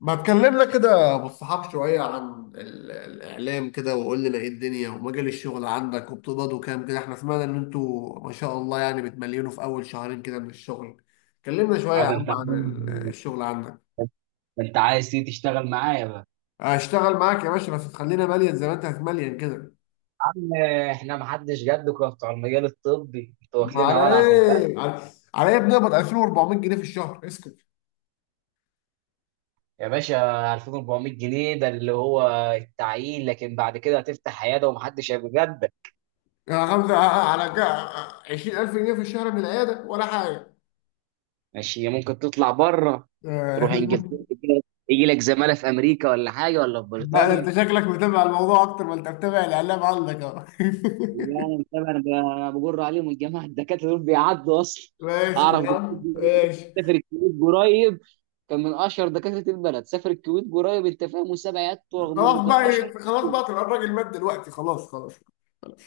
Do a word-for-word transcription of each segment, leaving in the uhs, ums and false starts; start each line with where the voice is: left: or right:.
left: ما تكلمنا كده بالصحاب شوية عن ال- الإعلام كده، وقول لنا إيه الدنيا ومجال الشغل عندك، وبتقبضوا كام كده؟ إحنا سمعنا إن أنتوا ما شاء الله يعني بتمليونوا في أول شهرين كده من الشغل. كلمنا شوية يا
right: اه ده
left: عم
right: انت
left: عن ال-
right: عايز-
left: الشغل عندك.
right: ده انت عايز تيجي تشتغل معايا بقى.
left: هشتغل معاك يا باشا، بس تخلينا مليان زي ما أنت هتمليان كده.
right: عم، احنا ما حدش جدكم بتوع المجال الطبي، انتوا
left: ما على
right: واكلينها ولعه في البلد.
left: إيه على, على إيه؟ بنقبض ألفين وأربع ميت جنيه في الشهر، اسكت
right: يا باشا، ألفين وأربعمية جنيه ده اللي هو التعيين، لكن بعد كده هتفتح عياده ومحدش هيبقى جدك.
left: يا غمزة على عشرين ألف جنيه في الشهر من العيادة ولا حاجة.
right: ماشي، ممكن تطلع بره، تروح انجلترا، يجي لك زماله في امريكا ولا حاجه، ولا في
left: لا ده انت
right: بريطانيا.
left: شكلك متابع الموضوع اكتر ما انت متابع الاعلام عندك اهو.
right: لا انا متابع، انا ب- بجر عليهم الجماعه الدكاتره دول بيعدوا اصلا.
left: ماشي
right: اعرف
left: يا
right: دكتور
left: عم،
right: بيقول لي
left: ماشي.
right: سافر الكويت قريب، كان من اشهر دكاتره البلد، سافر الكويت قريب، انت فاهم، وساب عيادته رغم انه
left: خلاص
right: كان
left: بقى
right: اشهر.
left: إيه، خلاص بقى تبقى الراجل مات دلوقتي، خلاص خلاص.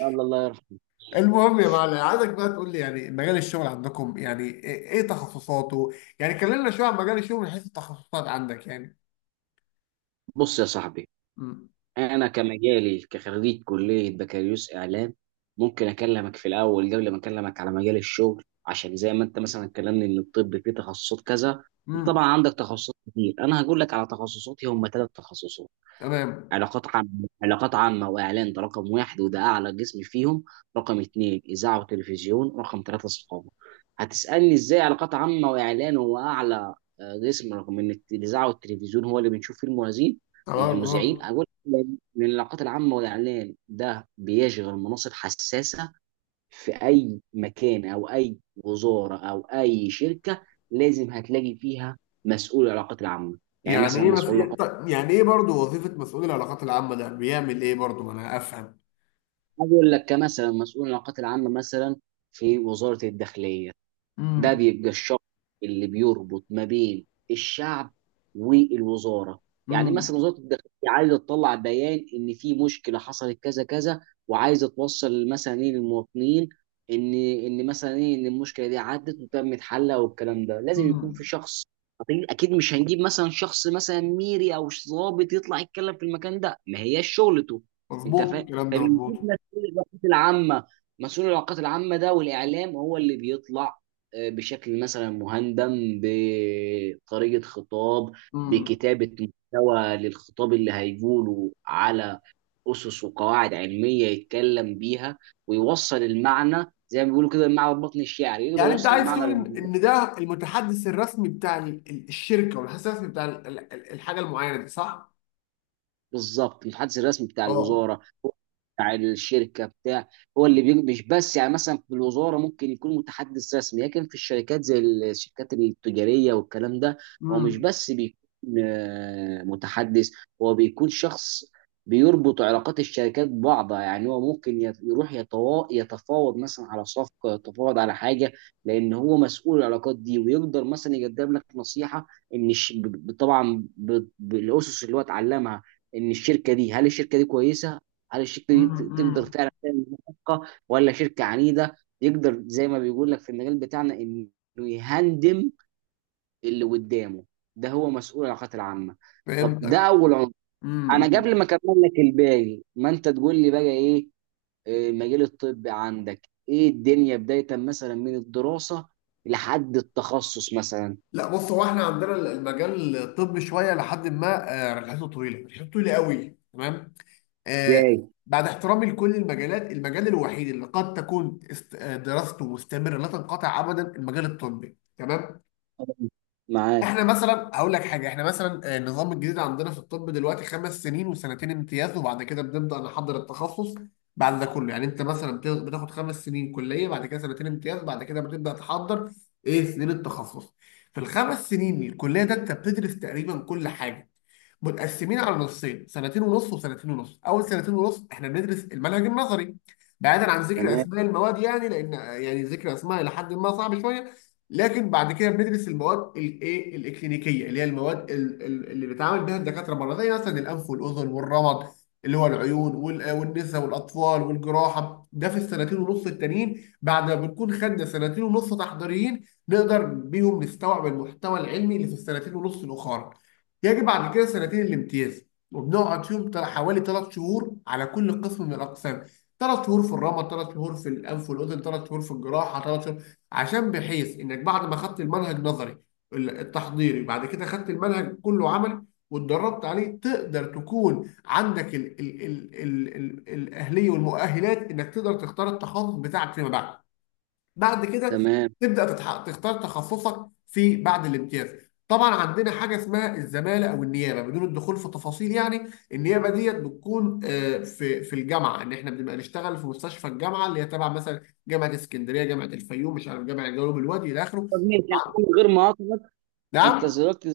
right: الله، الله يرحمه.
left: المهم يا معلم، عايزك بقى تقول لي يعني مجال الشغل عندكم يعني ايه إيه تخصصاته. يعني كلمنا شويه عن مجال الشغل من حيث التخصصات عندك يعني.
right: بص يا صاحبي،
left: امم.
right: انا كمجالي كخريج كليه بكالوريوس اعلام، ممكن اكلمك في الاول قبل ما اكلمك على مجال الشغل، عشان زي ما انت مثلا كلمني ان الطب فيه تخصصات كذا.
left: امم.
right: طبعا عندك تخصصات كتير، انا هقول لك على تخصصاتي، هم ثلاث تخصصات.
left: تمام.
right: علاقات عامة، علاقات عامة وإعلان، ده رقم واحد وده أعلى قسم فيهم. رقم اتنين إذاعة وتلفزيون، رقم ثلاثة ثقافة. هتسألني إزاي علاقات عامة وإعلان هو أعلى آه، قسم، رغم إن الت- الإذاعة والتلفزيون هو اللي بنشوف فيه المذيعين.
left: تمام. اه.
right: المذيعين أقول لأن العلاقات العامة والإعلان ده بيشغل مناصب حساسة في أي مكان أو أي وزارة أو أي شركة، لازم هتلاقي فيها مسؤول العلاقات العامة. يعني
left: يعني
right: مثلا
left: ايه مس...
right: مسؤول،
left: يعني ايه برضو وظيفه مسؤول العلاقات العامه ده بيعمل ايه برضو، ما انا افهم.
right: عايز اقول لك كمثلا مسؤول العلاقات العامه مثلا في وزاره الداخليه، ده
left: امم.
right: بيبقى الشخص اللي بيربط ما بين الشعب والوزاره. يعني مثلا وزاره الداخليه عايزه تطلع بيان ان في مشكله حصلت كذا كذا، وعايزه توصل مثلا ايه للمواطنين، ان ان مثلا ايه ان المشكله دي عدت وتمت حلها، والكلام ده لازم يكون في
left: امم.
right: شخص. أكيد أكيد مش هنجيب مثلا شخص مثلا ميري أو ضابط يطلع يتكلم في المكان ده، ما هياش شغلته. أنت
left: مظبوط
right: فاهم،
left: الكلام ده،
right: فبنجيب
left: مظبوط.
right: مسؤول العلاقات العامة، مسؤول العلاقات العامة ده والإعلام هو اللي بيطلع بشكل مثلا مهندم، بطريقة خطاب،
left: امم.
right: بكتابة محتوى للخطاب اللي هيقوله، على أسس وقواعد علمية يتكلم بيها، ويوصل المعنى زي ما بيقولوا كده، المعنى البطن الشعري يقدر
left: يعني انت
right: يوصل
left: عايز
right: المعنى
left: تقول ان
right: للموضوع.
left: إن ده المتحدث الرسمي بتاع ال- ال- الشركه، والمتحدث الرسمي بتاع ال- ال- ال- الحاجه المعينه دي، صح؟
right: بالظبط، المتحدث الرسمي بتاع
left: اه.
right: الوزارة، بتاع الشركه، بتاع، هو اللي بي- مش بس يعني مثلا في الوزاره ممكن يكون متحدث رسمي، لكن في الشركات زي الشركات التجاريه والكلام ده، هو مش
left: امم.
right: بس بيكون آه، متحدث، هو بيكون شخص بيربط علاقات الشركات ببعضها، يعني هو ممكن يت- يروح يتوا- يتفاوض مثلا على صفقه، يتفاوض على حاجه، لان هو مسؤول العلاقات دي، ويقدر مثلا يقدم لك نصيحه ان الش- ب- طبعا ب- بالاسس اللي هو اتعلمها، ان الشركه دي، هل الشركه دي كويسه، هل الشركه دي ت- تقدر
left: امم.
right: فعلا تعمل صفقه، ولا شركه عنيده، يقدر زي ما بيقول لك في المجال بتاعنا انه يهندم اللي قدامه. ده هو مسؤول العلاقات العامه. طب ده
left: فهمتك.
right: اول عنصر. انا
left: امم.
right: قبل ما اكمل لك الباقي، ما انت تقول لي بقى ايه آه، المجال الطبي عندك، ايه الدنيا بدايه مثلا من الدراسه لحد التخصص مثلا؟
left: لا بص، هو احنا عندنا المجال الطبي شويه، لحد ما آه، رحلته طويله، رحلته طويله قوي، تمام. آه،
right: ازاي؟
left: بعد احترامي لكل المجالات، المجال الوحيد اللي قد تكون است- آه، دراسته مستمره لا تنقطع ابدا، المجال الطبي، تمام. احنا
right: معاك
left: مثلا اقول لك حاجه، احنا مثلا آه، النظام الجديد عندنا في الطب دلوقتي خمس سنين وسنتين امتياز، وبعد كده بنبدا نحضر التخصص. بعد ده كله يعني انت مثلا بت- بتاخد خمس سنين كليه، بعد كده سنتين امتياز، بعد كده بتبدا تحضر ايه سنين التخصص. في الخمس سنين الكليه ده انت بتدرس تقريبا كل حاجه، متقسمين على نصين، سنتين ونص وسنتين ونص. اول سنتين ونص احنا بندرس المنهج النظري، بعيدا عن ذكر
right: تمام
left: اسماء المواد يعني، لان يعني ذكر اسماء الى حد ما صعب شويه. لكن بعد كده بندرس المواد الايه الاكلينيكيه اللي هي المواد ال- ال- اللي بيتعامل بها الدكاتره بره، زي مثلا الانف والاذن والرمد اللي هو العيون، وال- والنساء والاطفال والجراحه. ده في السنتين ونص التانيين، بعد ما بنكون خدنا سنتين ونص تحضيريين نقدر بيهم نستوعب المحتوى العلمي اللي في السنتين ونص الاخرى. يجب عن كده سنتين الامتياز، وبنقعد فيهم تل- حوالي ثلاث شهور على كل قسم من الاقسام. ثلاث شهور في الرمد، ثلاث شهور في الانف والاذن، ثلاث شهور في الجراحه، ثلاث شهور، عشان بحيث انك بعد ما خدت المنهج نظري ال- التحضيري، بعد كده خدت المنهج كله عملي، واتدربت عليه تقدر تكون عندك ال ال ال ال ال الاهليه والمؤهلات، انك تقدر تختار التخصص بتاعك فيما بعد. بعد كده
right: تمام.
left: تبدا تتح- تختار تخصصك في بعد الامتياز. طبعا عندنا حاجه اسمها الزماله او النيابه، بدون الدخول في تفاصيل يعني. النيابه ديت بتكون آه، في في الجامعه، ان احنا بنبقى نشتغل في مستشفى الجامعه اللي هي تبع مثلا جامعه اسكندريه، جامعه الفيوم، مش عارف، جامعه جنوب الوادي الى اخره.
right: طب ماشي، أنا من غير مقاطعه، انت
left: نعم.
right: دلوقتي،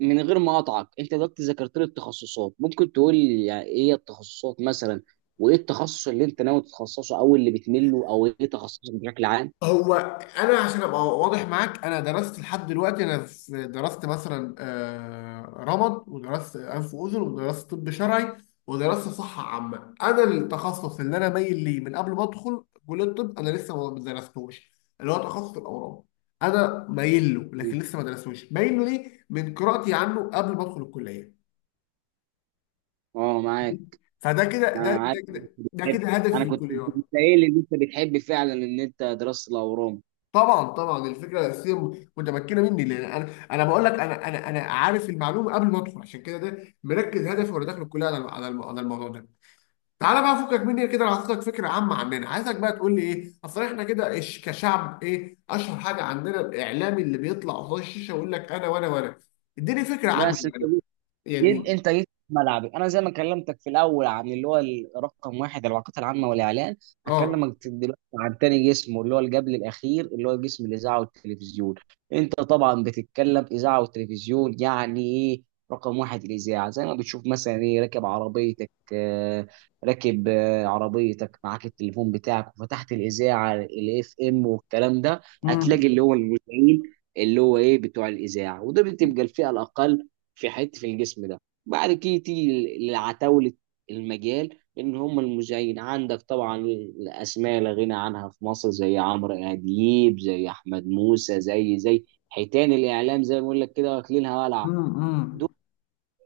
right: من غير ما اقطعك، انت دلوقتي ذكرت لي التخصصات، ممكن تقول لي يعني ايه هي التخصصات مثلا، وايه التخصص اللي انت ناوي تتخصصه، او اللي بتميل له، او ايه تخصصك بشكل عام؟
left: هو انا عشان ابقى واضح معاك، انا درست لحد دلوقتي انا في، درست مثلا آه، رمد، ودرست انف واذن، ودرست طب شرعي، ودرست صحه عامه. انا التخصص اللي انا مايل ليه من قبل ما ادخل كليه الطب انا لسه ما درستوش، اللي هو تخصص الاورام. انا مايل له لكن لسه ما درستوش، مايل له ليه من قراءتي عنه قبل ما ادخل الكليه،
right: اه معاك.
left: فده كده ده
right: انا
left: ده
right: عارف ان انت
left: كده ده
right: بتحب،
left: كده هدفي
right: انا
left: في
right: كنت
left: الكليه.
right: كنت قايل ان انت بتحب فعلا ان انت دراسة الاورام.
left: طبعا طبعا الفكره الاساسيه م- متمكنه مني، لان انا انا بقول لك، انا انا انا عارف المعلومه قبل ما ادخل، عشان كده ده مركز هدفي وانا داخل الكليه على على الم- على الموضوع ده. تعالى بقى فكك مني كده، انا هعطيك فكره عامه عننا، عايزك بقى تقول لي ايه، اصل احنا كده إش- كشعب ايه اشهر حاجه عندنا. الاعلامي اللي بيطلع قصاد الشاشه ويقول لك انا وانا وانا، اديني فكره عنه
right: بس
left: يعني.
right: جيت،
left: يعني.
right: انت جيت في ملعبي. انا زي ما كلمتك في الاول عن اللي هو رقم واحد العلاقات العامه والاعلان،
left: اه.
right: هكلمك دلوقتي عن تاني جسم، واللي هو اللي قبل الاخير، اللي هو جسم الاذاعه والتلفزيون. انت طبعا بتتكلم اذاعه وتلفزيون يعني ايه. رقم واحد الاذاعه، زي ما بتشوف مثلا ايه راكب عربيتك آه، راكب آه، عربيتك معاك التليفون بتاعك وفتحت الاذاعه الاف ام والكلام ده،
left: امم.
right: هتلاقي اللي هو المذيعين، اللي هو ايه بتوع الاذاعه، وده بتبقى الفئه الاقل في حته في الجسم ده. بعد كده تيجي لعتاوله المجال، ان هم المذيعين عندك طبعا الاسماء لا غنى عنها في مصر، زي عمرو اديب، زي احمد موسى، زي زي حيتان الاعلام، زي ما بقول لك كده واكلينها ولعه.
left: امم.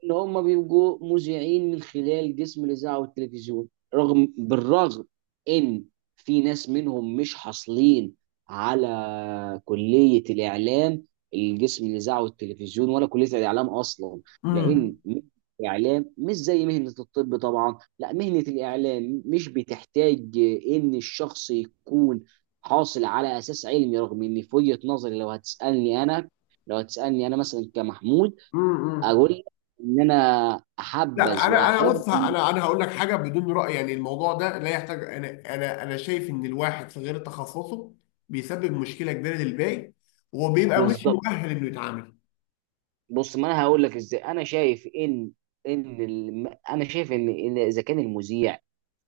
right: ان هم بيبقوا مذيعين من خلال جسم الاذاعه والتلفزيون، رغم بالرغم ان في ناس منهم مش حاصلين على كليه الاعلام، الجسم الاذاعه والتلفزيون ولا كليه الاعلام اصلا،
left: امم.
right: لان مهنة الاعلام مش زي مهنه الطب طبعا، لا مهنه الاعلام مش بتحتاج ان الشخص يكون حاصل على اساس علمي، رغم ان في وجهه نظري، لو هتسالني انا، لو هتسالني انا مثلا كمحمود،
left: امم.
right: اقول لك ان انا
left: لا
right: احبذ
left: انا انا
right: واحب.
left: بص، انا انا هقول لك حاجه بدون راي يعني، الموضوع ده لا يحتاج. انا انا انا شايف ان الواحد في غير تخصصه بيسبب مشكله كبيره للباقي، وبيبقى مش
right: بالظبط.
left: مؤهل انه يتعامل.
right: بص، ما انا هقول لك ازاي انا شايف ان ان الم... انا شايف ان إن اذا كان المذيع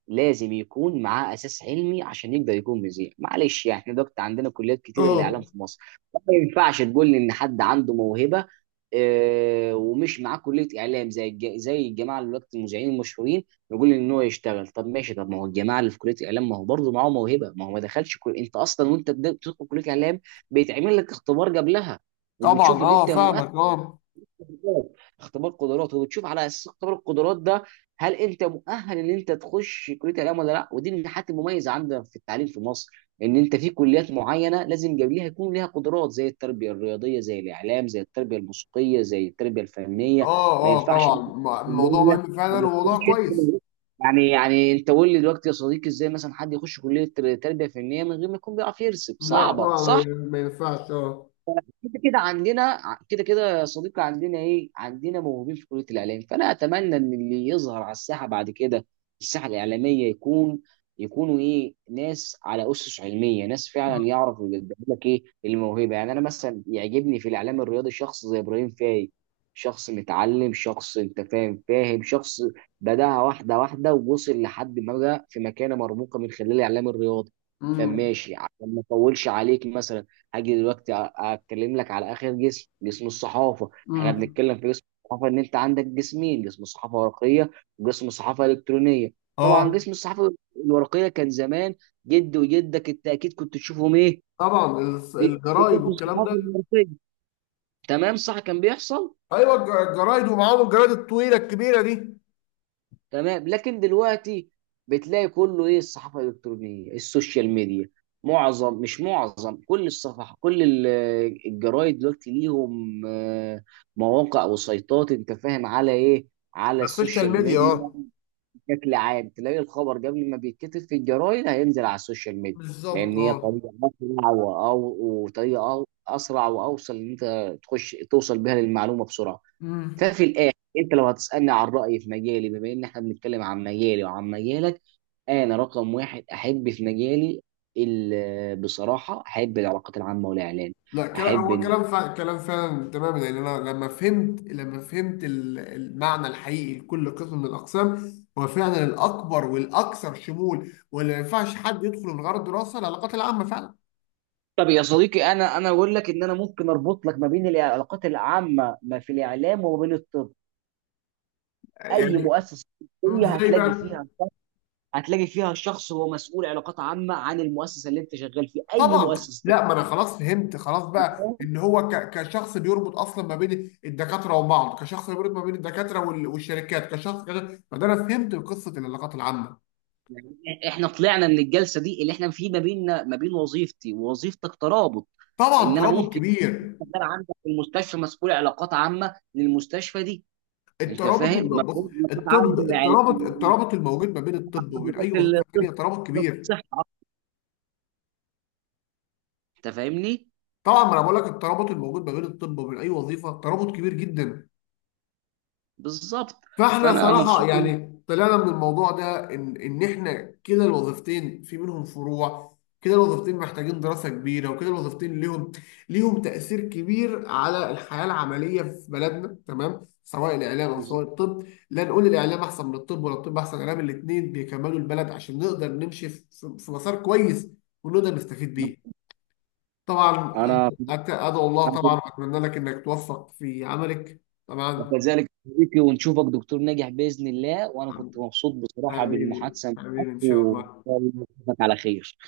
right: لازم يكون معاه اساس علمي عشان يقدر يكون مذيع، معلش يعني احنا دلوقتي عندنا كليات كتير الاعلام
left: اه.
right: في مصر. ما ينفعش تقول لي ان حد عنده موهبه آه، ومش معاه كليه اعلام، زي الج- زي الجماعه اللي دلوقتي المذيعين المشهورين، يقول لي ان هو يشتغل. طب ماشي، طب ما هو الجماعه اللي في كليه اعلام، ما هو برضه معاه موهبه، ما هو ما دخلش كل... انت اصلا وانت بت- بتدخل كليه اعلام، بيتعمل لك اختبار قبلها، وبتشوف
left: طبعا.
right: ان
left: اه،
right: انت مؤهل،
left: فاهمك. اه.
right: قدرات، اختبار قدرات، وبتشوف على اساس اختبار القدرات ده هل انت مؤهل ان انت تخش كليه الاعلام ولا لا. ودي من الحاجات المميزه عندنا في التعليم في مصر، ان انت في كليات معينه لازم قبلها يكون لها قدرات، زي التربيه الرياضيه، زي الاعلام، زي التربيه الموسيقيه، زي التربيه الفنيه.
left: اه.
right: ما
left: اه
right: ينفعش
left: طبعا.
right: إن أنت تخش
left: م- الموضوع
right: كليه
left: مهم فعلا،
right: وما
left: وموضوع
right: تكونش انت
left: كويس.
right: من- يعني يعني انت قول لي دلوقتي يا صديقي، ازاي مثلا حد يخش كليه تربيه فنيه من غير ما يكون بيعرف يرسم؟
left: لا
right: صعبه
left: طبعا
right: صح.
left: ما ينفعش. اه.
right: كده كده عندنا ع- كده كده يا صديقي عندنا ايه، عندنا موهوبين في كليه الاعلام، فانا اتمنى ان اللي يظهر على الساحه بعد كده، الساحه الاعلاميه، يكون، يكونوا ايه، ناس على اسس علميه، ناس فعلا يعرفوا يقدموا لك ايه الموهبه. يعني انا مثلا يعجبني في الاعلام الرياضي شخص زي ابراهيم فايق، شخص متعلم، شخص انت فاهم فاهم شخص بداها واحده واحده ووصل لحد ما بقى في مكانه مرموقه من خلال الاعلام الرياضي. طب
left: امم.
right: ماشي، عشان ما اطولش عليك، مثلا هاجي دلوقتي اتكلم لك على اخر جسم، جسم الصحافه. احنا
left: امم.
right: بنتكلم في جسم الصحافه، ان انت عندك جسمين، جسم صحافه ورقيه، وجسم صحافه الكترونيه. طبعا
left: اه.
right: جسم الصحافه الورقيه، كان زمان جد وجدك انت اكيد كنت تشوفهم ايه
left: طبعا. الس- الجرايد
right: بيكتبوا في
left: والكلام ده.
right: الصحافه الورقيه. تمام صح، كان بيحصل.
left: ايوه الج- الجرايد، ومعاهم الجرايد الطويله الكبيره دي.
right: تمام، لكن دلوقتي بتلاقي كله ايه الصحافه الالكترونيه، السوشيال ميديا، معظم مش معظم، كل الصفحه، كل ال- الجرايد دلوقتي ليهم آه، مواقع وسيطات، انت فاهم على ايه، على
left: على السوشيال
right: السوشيال
left: ميديا.
right: ميديا.
left: اه،
right: بشكل عام تلاقي الخبر قبل ما بيتكتب في الجرايد، هينزل على السوشيال ميديا،
left: بالظبط.
right: لان هي
left: اه.
right: طريقه اسرع وأو- وطريقه أو- اسرع واوصل، ان انت تخش توصل بها للمعلومه بسرعه.
left: امم.
right: ففي الاخر انت لو هتسالني عن رايي في مجالي، بما ان احنا بنتكلم عن مجالي وعن مجالك، انا رقم واحد احب في مجالي ال- بصراحه احب العلاقات العامه والاعلان.
left: لا، كلام
right: احب
left: هو
right: ان،
left: كلام فعلا، كلام فعلا، تمام. لان انا لما فهمت لما فهمت ال- المعنى الحقيقي لكل قسم من الاقسام، هو فعلا الاكبر والاكثر شمول، واللي ما ينفعش حد يدخل من غير الدراسه، العلاقات العامه فعلا.
right: طب يا صديقي انا انا اقول لك ان انا ممكن اربط لك ما بين العلاقات العامه ما في الاعلام وما بين الطب. اي
left: يعني.
right: مؤسسه طبيه
left: ازاي
right: هتلاقي
left: بقى؟
right: فيها، هتلاقي فيها شخص هو مسؤول علاقات عامه عن المؤسسه اللي انت شغال فيها، اي
left: طبعا.
right: مؤسسه
left: لا ما انا
right: طبيه.
left: خلاص فهمت، خلاص بقى ان هو ك- كشخص بيربط اصلا ما بين الدكاتره وبعض، كشخص بيربط ما بين الدكاتره وال- والشركات، كشخص كده. فده انا فهمت قصه العلاقات العامه.
right: يعني احنا طلعنا من الجلسه دي اللي احنا في ما بيننا ما بين وظيفتي ووظيفتك ترابط،
left: طبعا،
right: ان انا
left: ترابط
right: ممكن
left: كبير.
right: شغال عندك في المستشفى مسؤول علاقات عامه للمستشفى دي. انت
left: الترابط
right: فاهم
left: الم- بص،
right: مسؤول علاقات
left: الطب،
right: عامه يعني.
left: الترابط الترابط الموجود ما بين الطب
right: مسؤول
left: وبين اي وظيفه
right: علاقات الطب،
left: ثانيه ترابط
right: وزارة
left: كبير.
right: الصحه، انت فاهمني.
left: طبعا، ما انا بقول لك الترابط الموجود ما بين الطب وبين اي وظيفه ترابط كبير جدا.
right: بالظبط.
left: فاحنا
right: فانا مبسوط
left: صراحة
right: إن-
left: يعني طلعنا من الموضوع ده، ان ان احنا كده الوظيفتين في منهم فروع، كده الوظيفتين محتاجين دراسة كبيرة، وكده الوظيفتين ليهم ليهم تأثير كبير على الحياة العملية في بلدنا. تمام، سواء الإعلام أو سواء
right: بالظبط.
left: الطب، لا نقول الإعلام أحسن من الطب ولا الطب أحسن من الإعلام، الاتنين بيكملوا البلد عشان نقدر نمشي في في- في مسار كويس، ونقدر نستفيد بيه. طبعا.
right: انا
left: أت- أدعو الله
right: أنا
left: طبعا
right: كنت-
left: وأتمنى لك إنك توفق في عملك. طبعا،
right: كذلك صديقي، ونشوفك دكتور ناجح باذن الله. وانا كنت مبسوط بصراحه
left: حبيبي
right: بالمحادثه معاك،
left: حبيبي، إن شاء
right: وان
left: الله.
right: شاء الله نشوفك على خير.